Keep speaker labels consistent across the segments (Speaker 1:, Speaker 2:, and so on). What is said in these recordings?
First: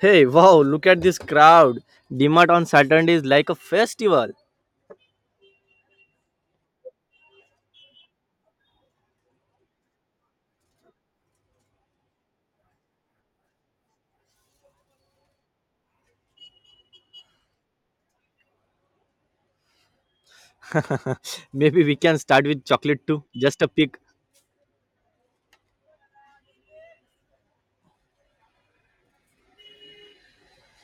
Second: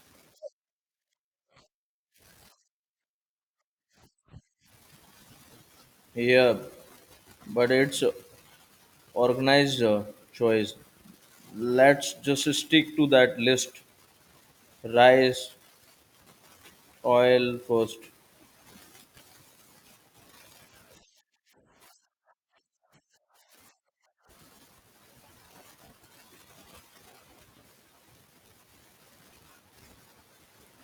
Speaker 1: Hey, wow, look at this crowd. DMart on Saturday is like a festival.
Speaker 2: Yeah, but it's organized choice. Let's just stick to that list. Rice, oil first.
Speaker 1: Maybe we can start with chocolate too. Just a pick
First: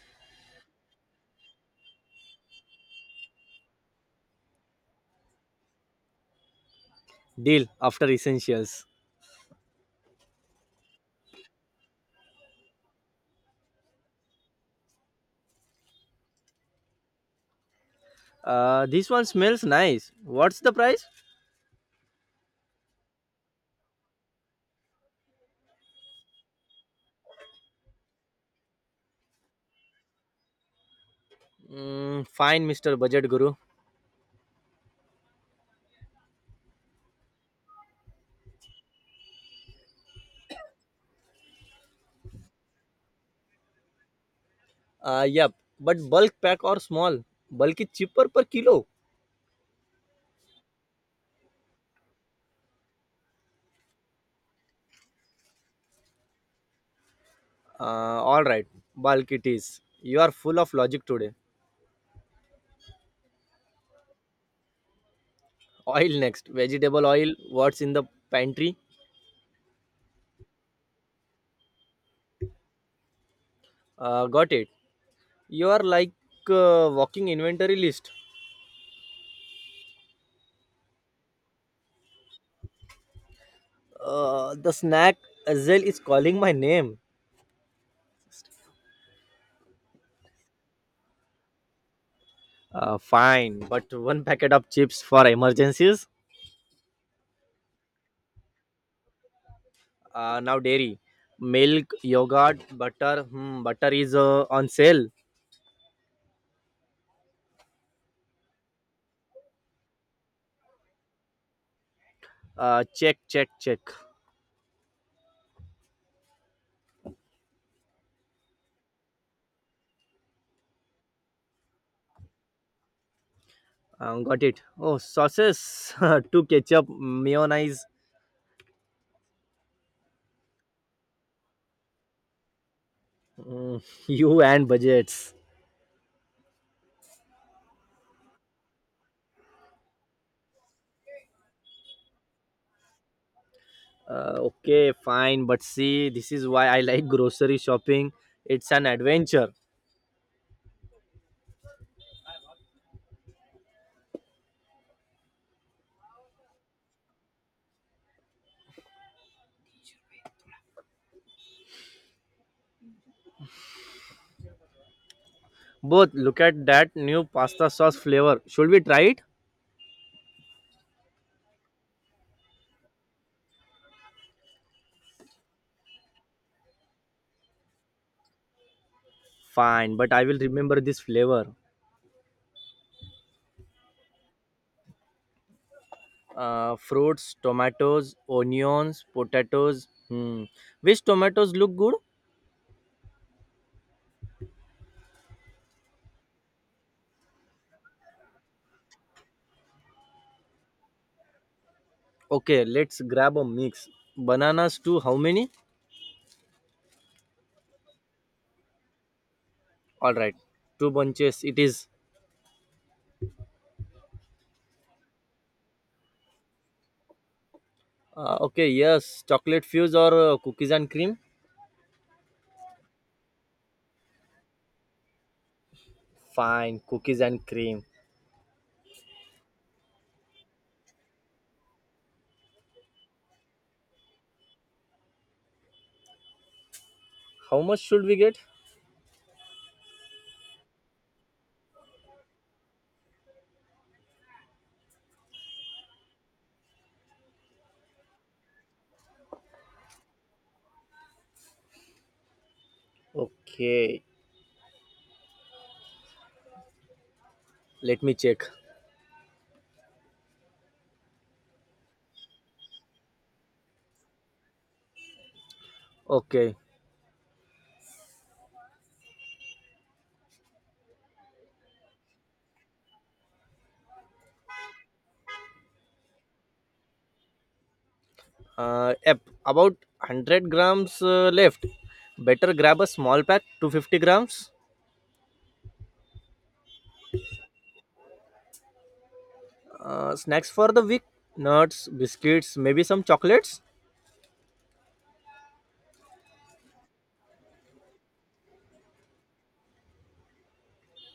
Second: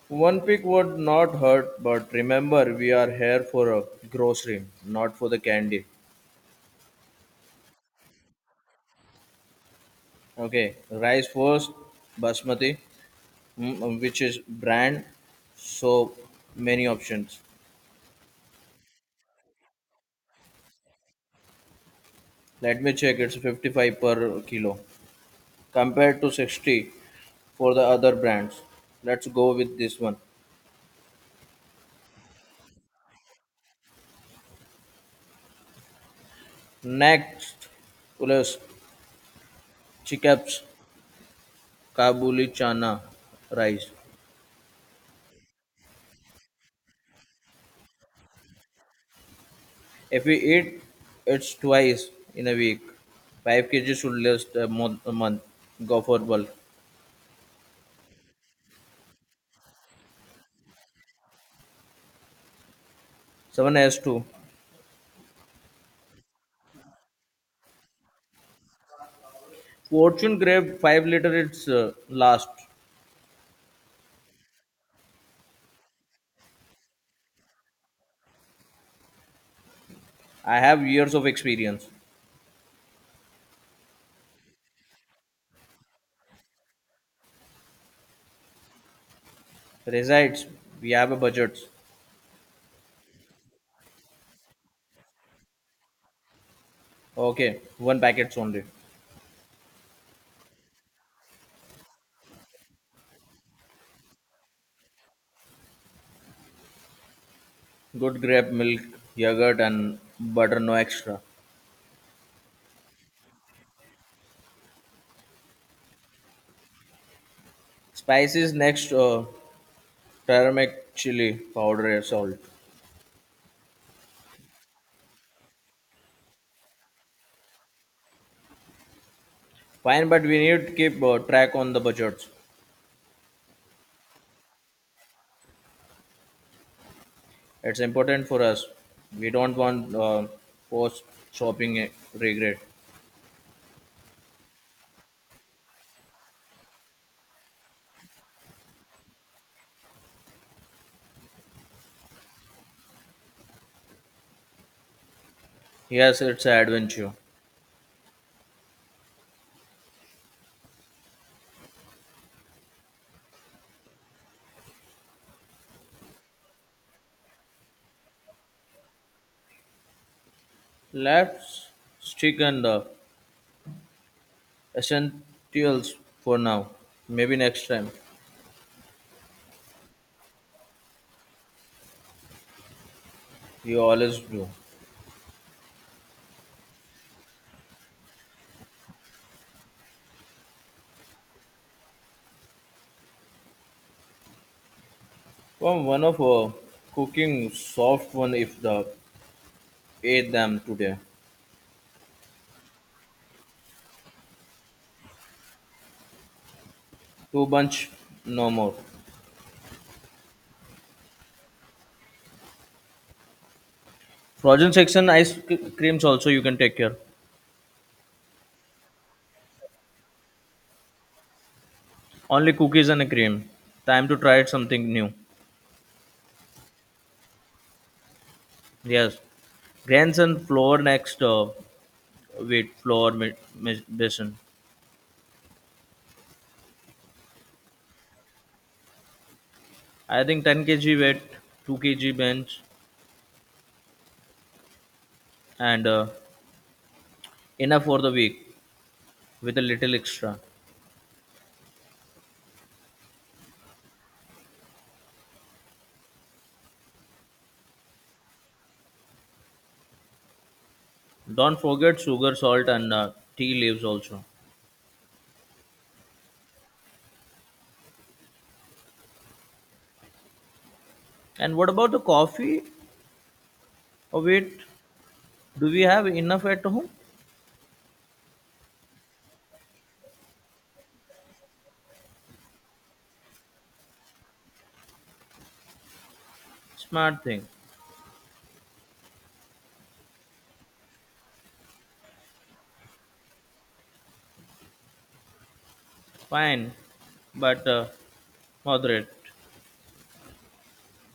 Speaker 2: One pick would not hurt, but remember we are here for a grocery, not for the candy.
Speaker 1: deal after essentials.
Speaker 2: Okay, rice first, basmati, which is brand, so many options.
Speaker 1: This one smells nice. What's the price?
Speaker 2: Let me check, it's 55 per kilo compared to 60 for the other brands. Let's go with this one.
Speaker 1: Mm, fine, Mr. Budget Guru.
Speaker 2: Next follows Chikap's Kabuli Chana rice.
Speaker 1: Yep, but bulk pack or small? Bulk is cheaper per kilo.
Speaker 2: If we eat it twice in a week, 5 kg should last a month. A month. Go for bulk.
Speaker 1: All right, bulk it is. You are full of logic today.
Speaker 2: 7S2.
Speaker 1: Oil next. Vegetable oil. What's in the pantry?
Speaker 2: Fortune grape 5-liter it's last.
Speaker 1: Got it. You are like walking inventory list.
Speaker 2: I have years of experience.
Speaker 1: The snack Azel is calling my name.
Speaker 2: Resides, we have a budget.
Speaker 1: Fine, but one packet of chips for emergencies.
Speaker 2: Okay, one packets only.
Speaker 1: Now dairy, milk, yogurt, butter. Hmm, butter is on sale.
Speaker 2: Good grape milk, yogurt and butter, no extra.
Speaker 1: Check, check, check.
Speaker 2: Spices next, turmeric chili powder, salt.
Speaker 1: Got it. Oh, sauces, two ketchup, mayonnaise,
Speaker 2: Fine, but we need to keep track on the budgets.
Speaker 1: you and budgets.
Speaker 2: It's important for us. We don't want post shopping regret.
Speaker 1: Okay, fine, but see, this is why I like grocery shopping. It's an adventure.
Speaker 2: Yes, it's an adventure.
Speaker 1: Both, look at that new pasta sauce flavor. Should we try it?
Speaker 2: Let's stick on the essentials for now. Maybe next time.
Speaker 1: Fine, but I will remember this flavor.
Speaker 2: You always do.
Speaker 1: Fruits, tomatoes, onions, potatoes. Hmm. Which tomatoes look good?
Speaker 2: From one of cooking soft one if the ate them today.
Speaker 1: Okay, let's grab a mix. Bananas too. How many?
Speaker 2: Two bunch no more.
Speaker 1: All right, two bunches. It is.
Speaker 2: Frozen section creams also you can take care.
Speaker 1: Okay, yes. Chocolate fuse or cookies and cream?
Speaker 2: Only cookies and cream. Time to try something new.
Speaker 1: Fine, cookies and cream.
Speaker 2: Yes, grandson floor next weight floor basin.
Speaker 1: How much should we get?
Speaker 2: I think 10 kg weight, 2 kg bench, and enough for the week with a little extra.
Speaker 1: Okay, let me check.
Speaker 2: Don't forget sugar, salt, and tea leaves also.
Speaker 1: Okay,
Speaker 2: And what about the coffee? Oh, wait, do we have enough at home?
Speaker 1: yep, about 100 grams left. Better grab a small pack, 250 grams.
Speaker 2: Smart thing.
Speaker 1: Snacks for the weak nuts, biscuits, maybe some chocolates.
Speaker 2: Fine, but moderate.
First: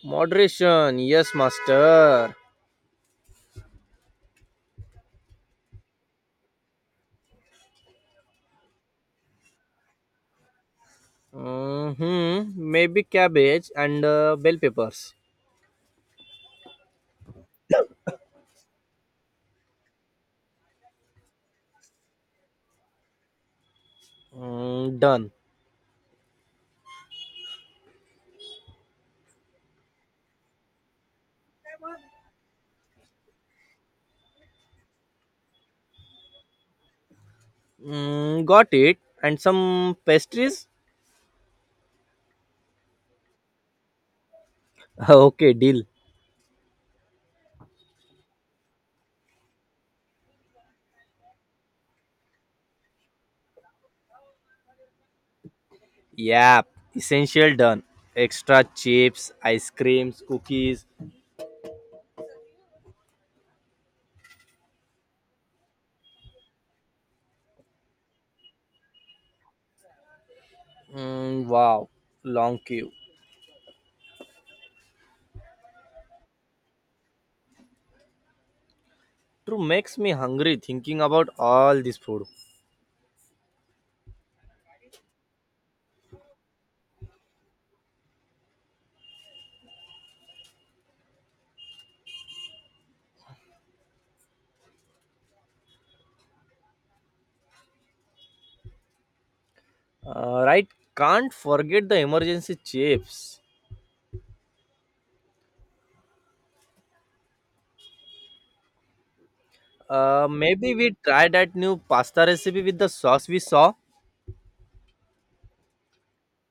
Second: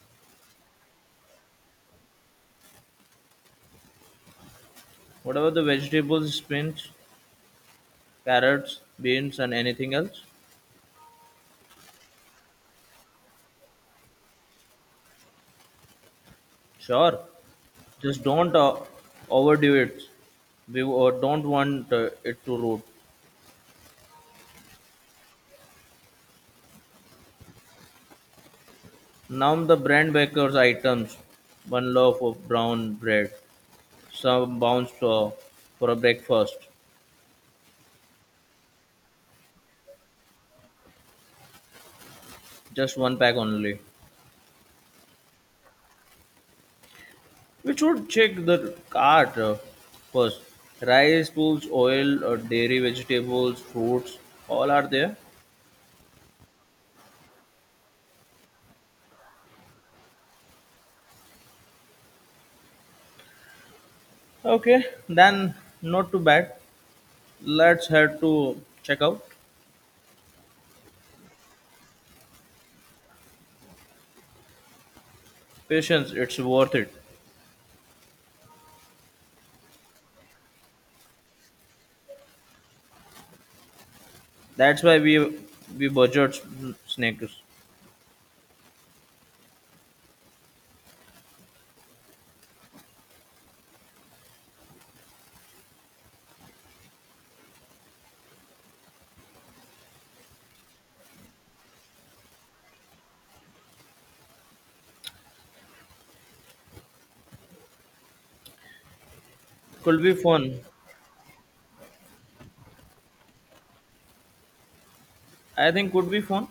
Speaker 1: Moderation, yes, master.
Speaker 2: What about the vegetables, spinach, carrots, beans, and anything else?
Speaker 1: Hmm, maybe cabbage and bell peppers.
Speaker 2: Sure. Just don't overdo it. We don't want it to rot.
Speaker 1: Mm, done.
Speaker 2: Now the brand baker's items: one loaf of brown bread, some bounce for a breakfast,
Speaker 1: Mm, got it. And some pastries.
Speaker 2: just one pack only.
Speaker 1: Okay, deal.
Speaker 2: We should check the cart first. Rice, tools, oil, dairy, vegetables, fruits, all are there.
Speaker 1: Yep. Essential done. Extra chips, ice creams, cookies.
Speaker 2: Okay, then not too bad. Let's head to checkout.
Speaker 1: Mm, wow. Long queue.
Speaker 2: Patience, it's worth it.
Speaker 1: True makes me hungry thinking about all this food.
Speaker 2: That's why we budget snakes.
Speaker 1: Right, can't forget the emergency chips.
Speaker 2: Could be fun.
Speaker 1: Maybe we try that new pasta recipe with the sauce we saw.
Speaker 2: I think could be fun,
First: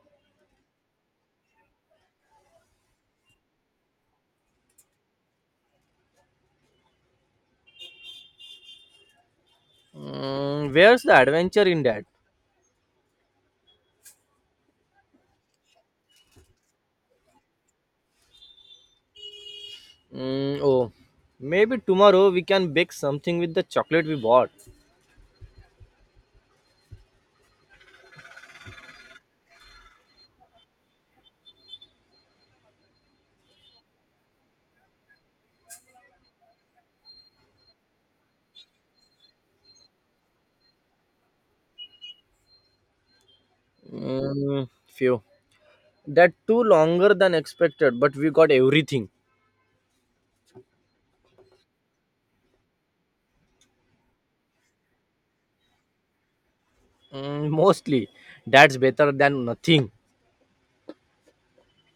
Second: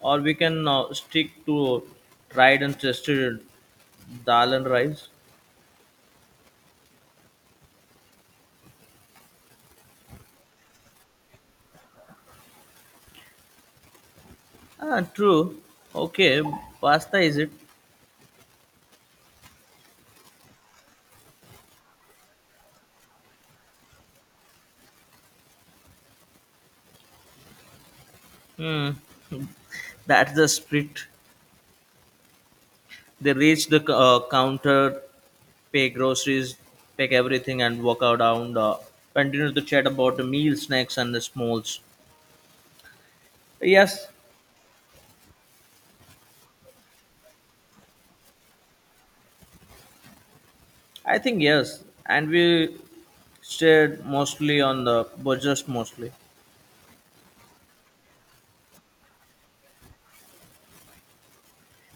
Speaker 2: or we can stick to tried and tested dal and rice.
Speaker 1: Mm, where's the adventure in that?
Speaker 2: Ah, true. Okay, pasta is it?
Speaker 1: Mm, oh, maybe tomorrow we can bake something with the chocolate we bought.
Speaker 2: Hmm. That's the spirit. They reach the counter, pay groceries, pack everything, and walk out down. The, continue to chat about the meal, snacks, and the smalls. Yes,
Speaker 1: Mm, phew. That too longer than expected, but we got everything.
Speaker 2: I think yes, and we stayed mostly on the budget mostly.
Speaker 1: Mm, mostly. That's better than nothing.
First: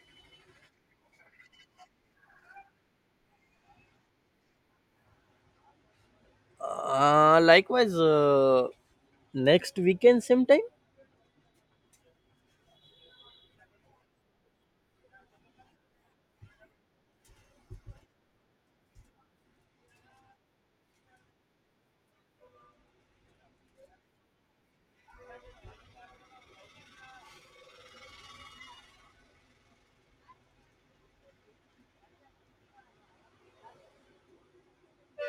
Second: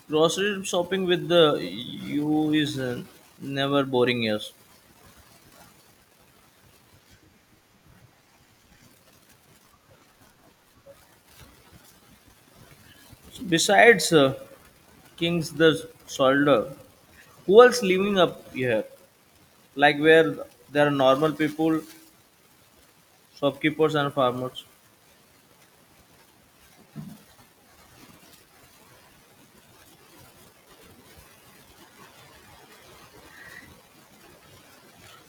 Speaker 2: Grocery shopping with the you is never boring. Yes.
Speaker 1: Likewise, next weekend, same time?
Speaker 2: Besides King's the soldier, who else living up here? Like where there are normal people, shopkeepers and farmers.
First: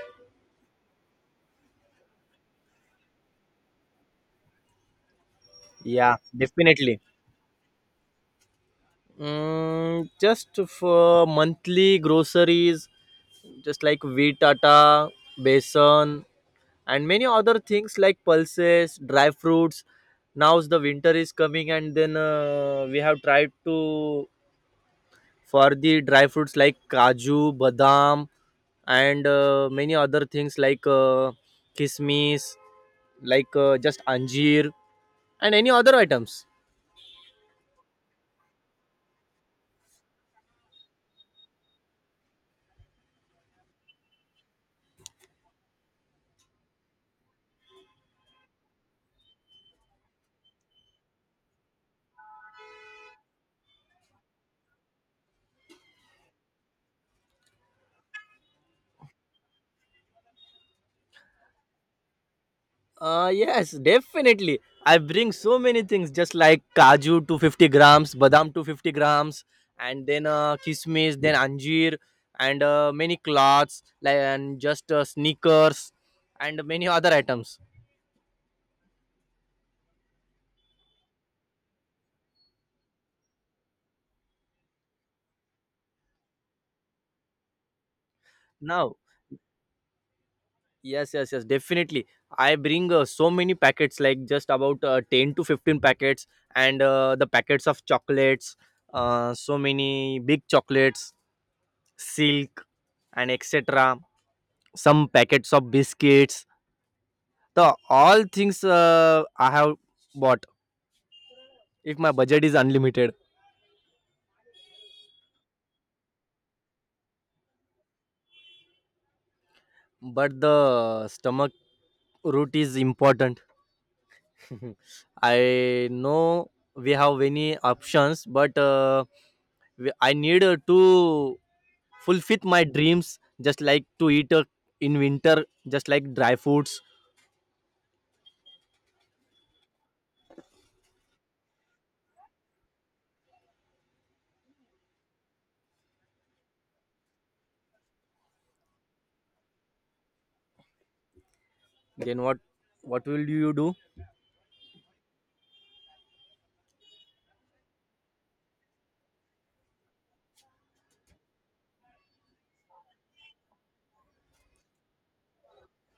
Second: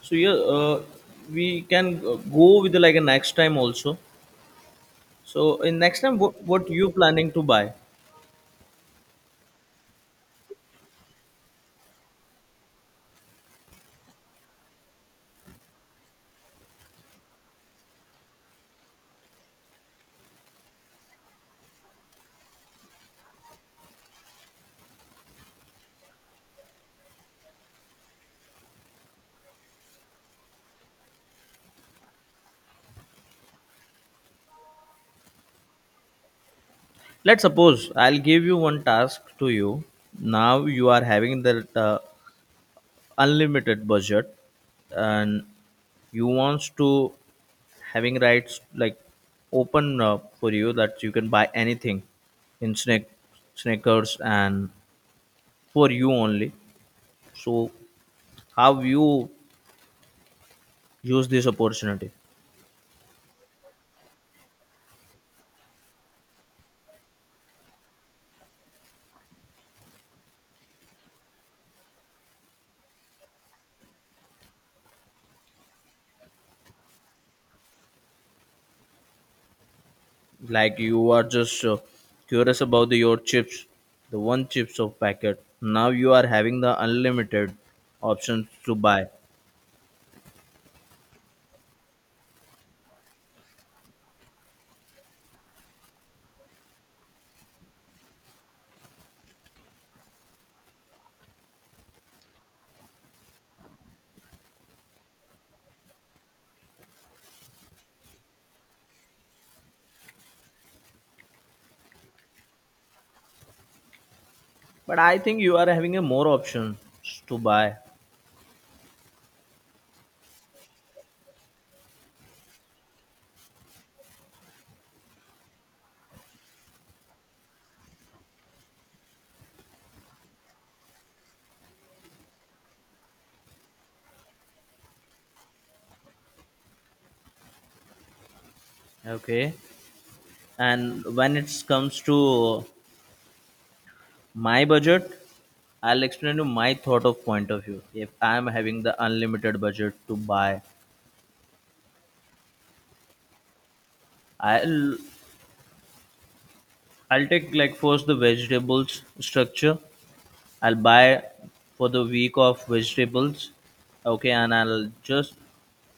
Speaker 2: So yeah, we can go with like a next time also. So in next
Speaker 1: Yeah,
Speaker 2: time, what you
Speaker 1: definitely.
Speaker 2: planning to buy?
Speaker 1: Mm, just for monthly groceries, just like wheat atta, besan, and many other things like pulses, dry fruits. Now the winter is coming, and then we have tried to for the dry fruits like kaju, badam, and many other things like kismis, like just anjir, and any other items.
Speaker 2: Let's suppose I'll give you one task to you. Now you are having that unlimited budget, and you wants to having rights like open for you that you can buy anything in snake sneakers and for you only. So how you use this opportunity?
Speaker 1: Yes, definitely. I bring so many things, just like kaju 250 grams, badam 250 grams, and then kismis, then anjir, and many cloths, like and just sneakers, and many other items.
Speaker 2: Like you are just curious about the, your chips, the one chips of packet. Now you are having the unlimited options to
Speaker 1: Now,
Speaker 2: buy,
Speaker 1: yes, yes, yes, definitely. I bring so many packets, like just about 10 to 15 packets, and the packets of chocolates, so many big chocolates, silk, and etc. Some packets of biscuits. The all things I have bought if my budget is unlimited,
Speaker 2: but I think you are having a more options to buy.
Speaker 1: but the stomach route is important. I know we have many options, but I need to fulfill my dreams, just like to eat in winter, just like dry foods.
Speaker 2: Okay, and when it comes to my budget, I'll explain you my thought of point of view. If I'm having the unlimited budget to buy,
Speaker 1: Then what? What will you do?
Speaker 2: i'll I'll take like first the vegetables structure. I'll buy for the week of vegetables. Okay, and I'll just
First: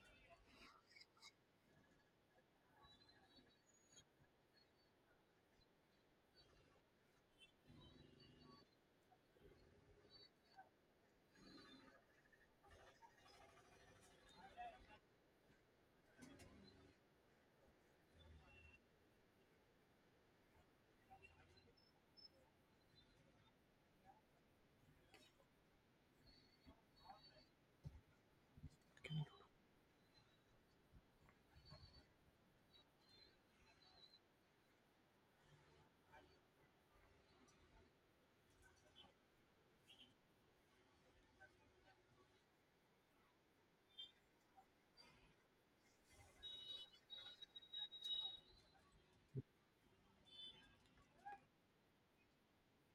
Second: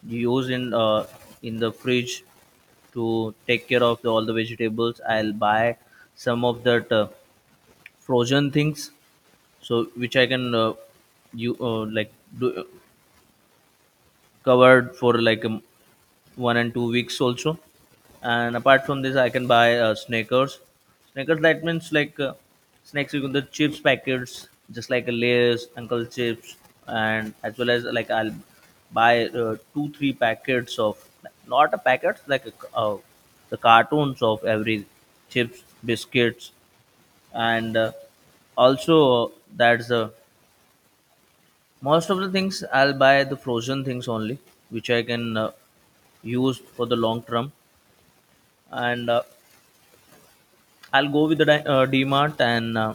Speaker 2: use in the fridge to take care of the, all the vegetables. I'll buy some of that frozen things, so which I can you like do covered for like 1 and 2 weeks also. And apart from this I can buy snackers. Snackers that means like snacks you can the chips packets just like a Lay's uncle chips. And as well as like I'll buy 2 3 packets of not a packet like the cartons of every chips biscuits, and also that's a most of the things I'll buy the frozen things only, which I can use for the long term, and I'll go with the DMart and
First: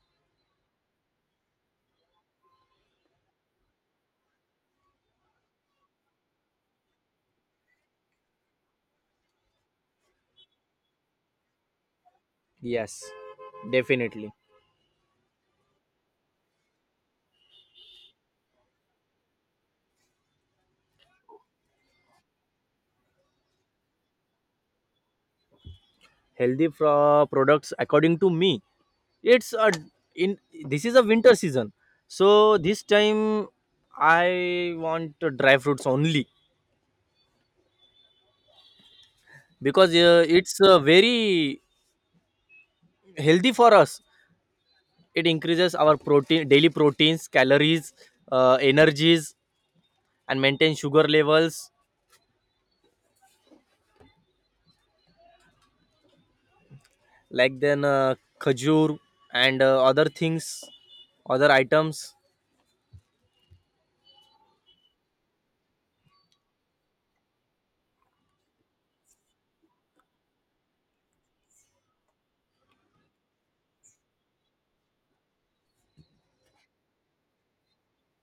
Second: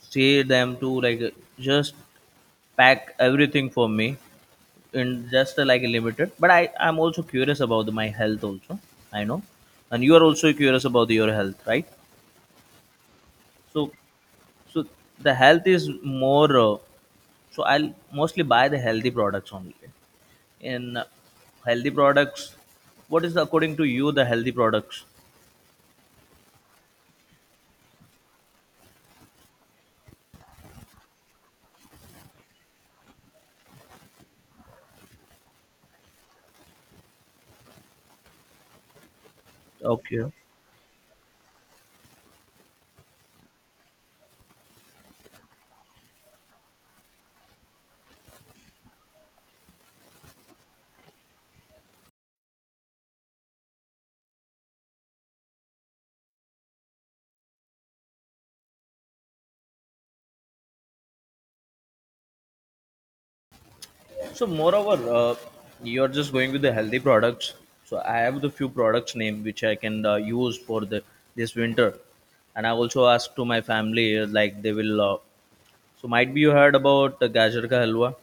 Speaker 2: say them to like just pack everything for me in just like limited. But I'm also curious about my health also. I know, and you are also curious about your health, right?
Speaker 1: Yes,
Speaker 2: So
Speaker 1: definitely.
Speaker 2: So the health is more. So I'll mostly buy the healthy products only. In healthy products, what is the, according to you the healthy products?
Speaker 1: Healthy products, according to me, it's a, in, this is a winter season, so this time I want dry fruits only, because
Speaker 2: Okay.
Speaker 1: it's very healthy for us. It increases our protein, daily proteins, calories, energies, and maintain sugar levels, like then khajur and other things, other items.
Speaker 2: So moreover, you're just going with the healthy products. So I have the few products name which I can use for the this winter, and I also asked to my family like they will. So might be you heard about gajar ka halwa.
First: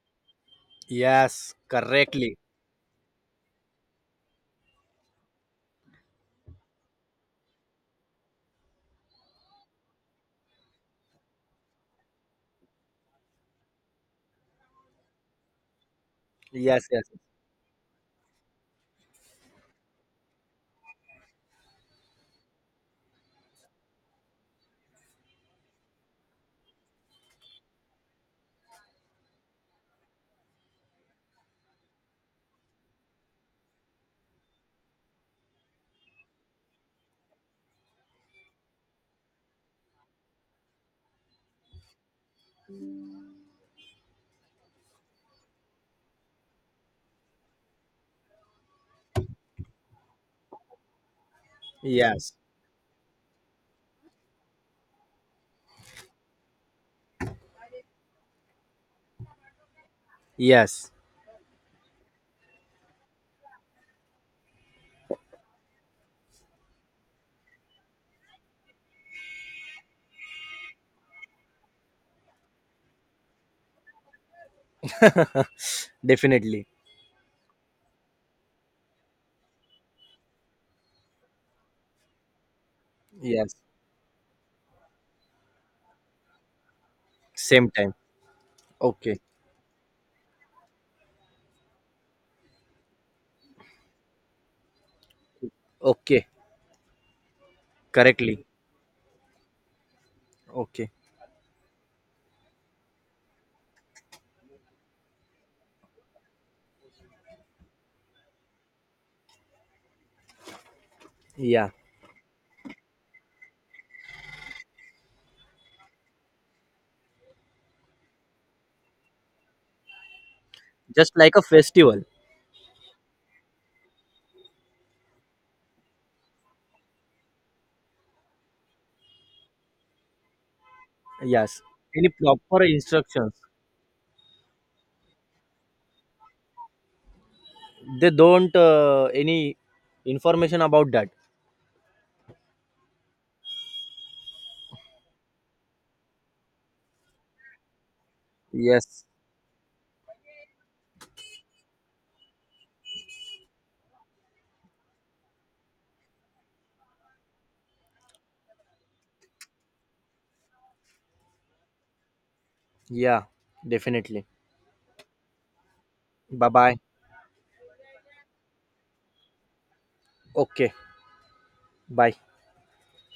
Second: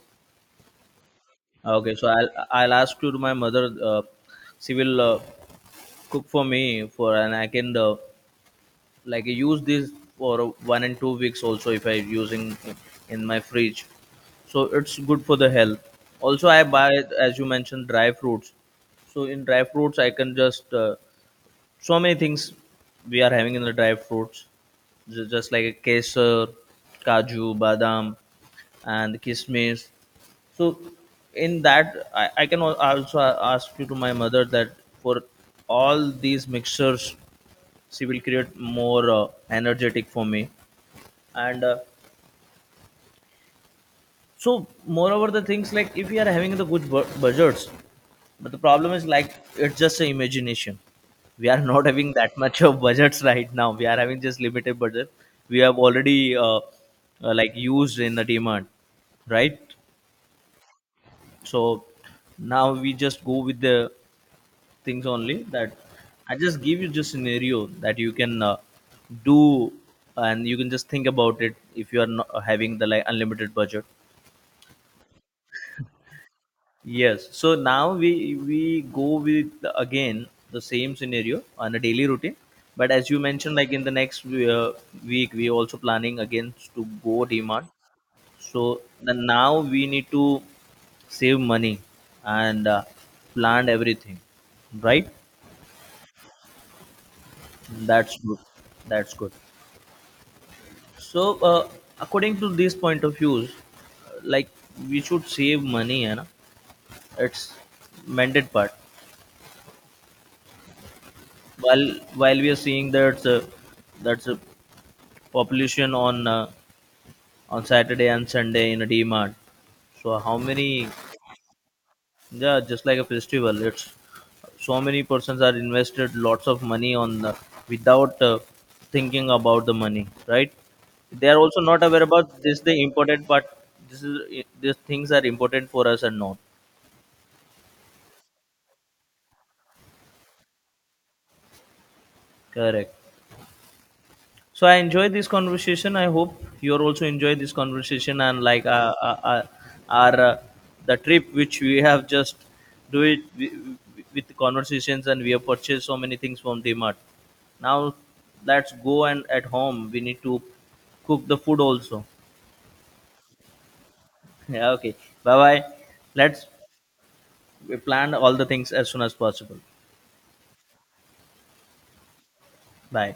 Speaker 1: Yes,
Speaker 2: Okay, so I'll
Speaker 1: correctly.
Speaker 2: I'll ask to my mother. Uh, she will cook for me for, and I can like use this for 1 and 2 weeks also if I using in my fridge, so it's good for the health also I
Speaker 1: Yes,
Speaker 2: buy.
Speaker 1: yes.
Speaker 2: As you mentioned dry fruits, so in dry fruits I can just so many things we are having in the dry fruits, just like a kesar, kaju badam, and kismis. So in that I can also ask you to my mother that for all these mixtures she will create more energetic for me, and so, moreover, the things like if we are having the good budgets, but the problem is like it's just a imagination. We are not having
Speaker 1: Yes,
Speaker 2: that much of budgets right now. We are having just limited budget. We have already like used in the demand, right?
Speaker 1: yes,
Speaker 2: So now we just go with the things only that I just give you just scenario that you can do, and you can just think about it if you are not having the like unlimited budget.
Speaker 1: definitely.
Speaker 2: Yes. So now we go with the again the same scenario on a daily routine, but as you
Speaker 1: Yes.
Speaker 2: mentioned, like in the next week, we also planning again to go demand.
Speaker 1: Same time.
Speaker 2: So the,
Speaker 1: Okay.
Speaker 2: now we need to save money and plan everything, right?
Speaker 1: Okay,
Speaker 2: That's good.
Speaker 1: correctly.
Speaker 2: That's good.
Speaker 1: Okay.
Speaker 2: So according to this point of views, like we should save money, and it's mandate part
Speaker 1: Yeah,
Speaker 2: while while we are seeing that that's a population on Saturday and Sunday in a D mart. So how many?
Speaker 1: just like a festival.
Speaker 2: Yeah, just like a festival, it's so many persons are invested lots of money on the, without thinking about the money, right? They are also
Speaker 1: Yes.
Speaker 2: not aware
Speaker 1: Any
Speaker 2: about this.
Speaker 1: proper
Speaker 2: The important
Speaker 1: instructions?
Speaker 2: part, this is this things are important for us or not
Speaker 1: They don't any information about that.
Speaker 2: correct. So I enjoyed this conversation. I hope you are also enjoyed this conversation and like
Speaker 1: Yes.
Speaker 2: our the trip which we have just do it with the conversations, and we have purchased so many things from Mart. Now let's go and at home we need to cook the food also.
Speaker 1: Yeah, definitely.
Speaker 2: Yeah, okay. Bye bye. Let's
Speaker 1: Bye bye.
Speaker 2: plan all the things as soon as possible.
Speaker 1: Okay, bye.
Speaker 2: Bye.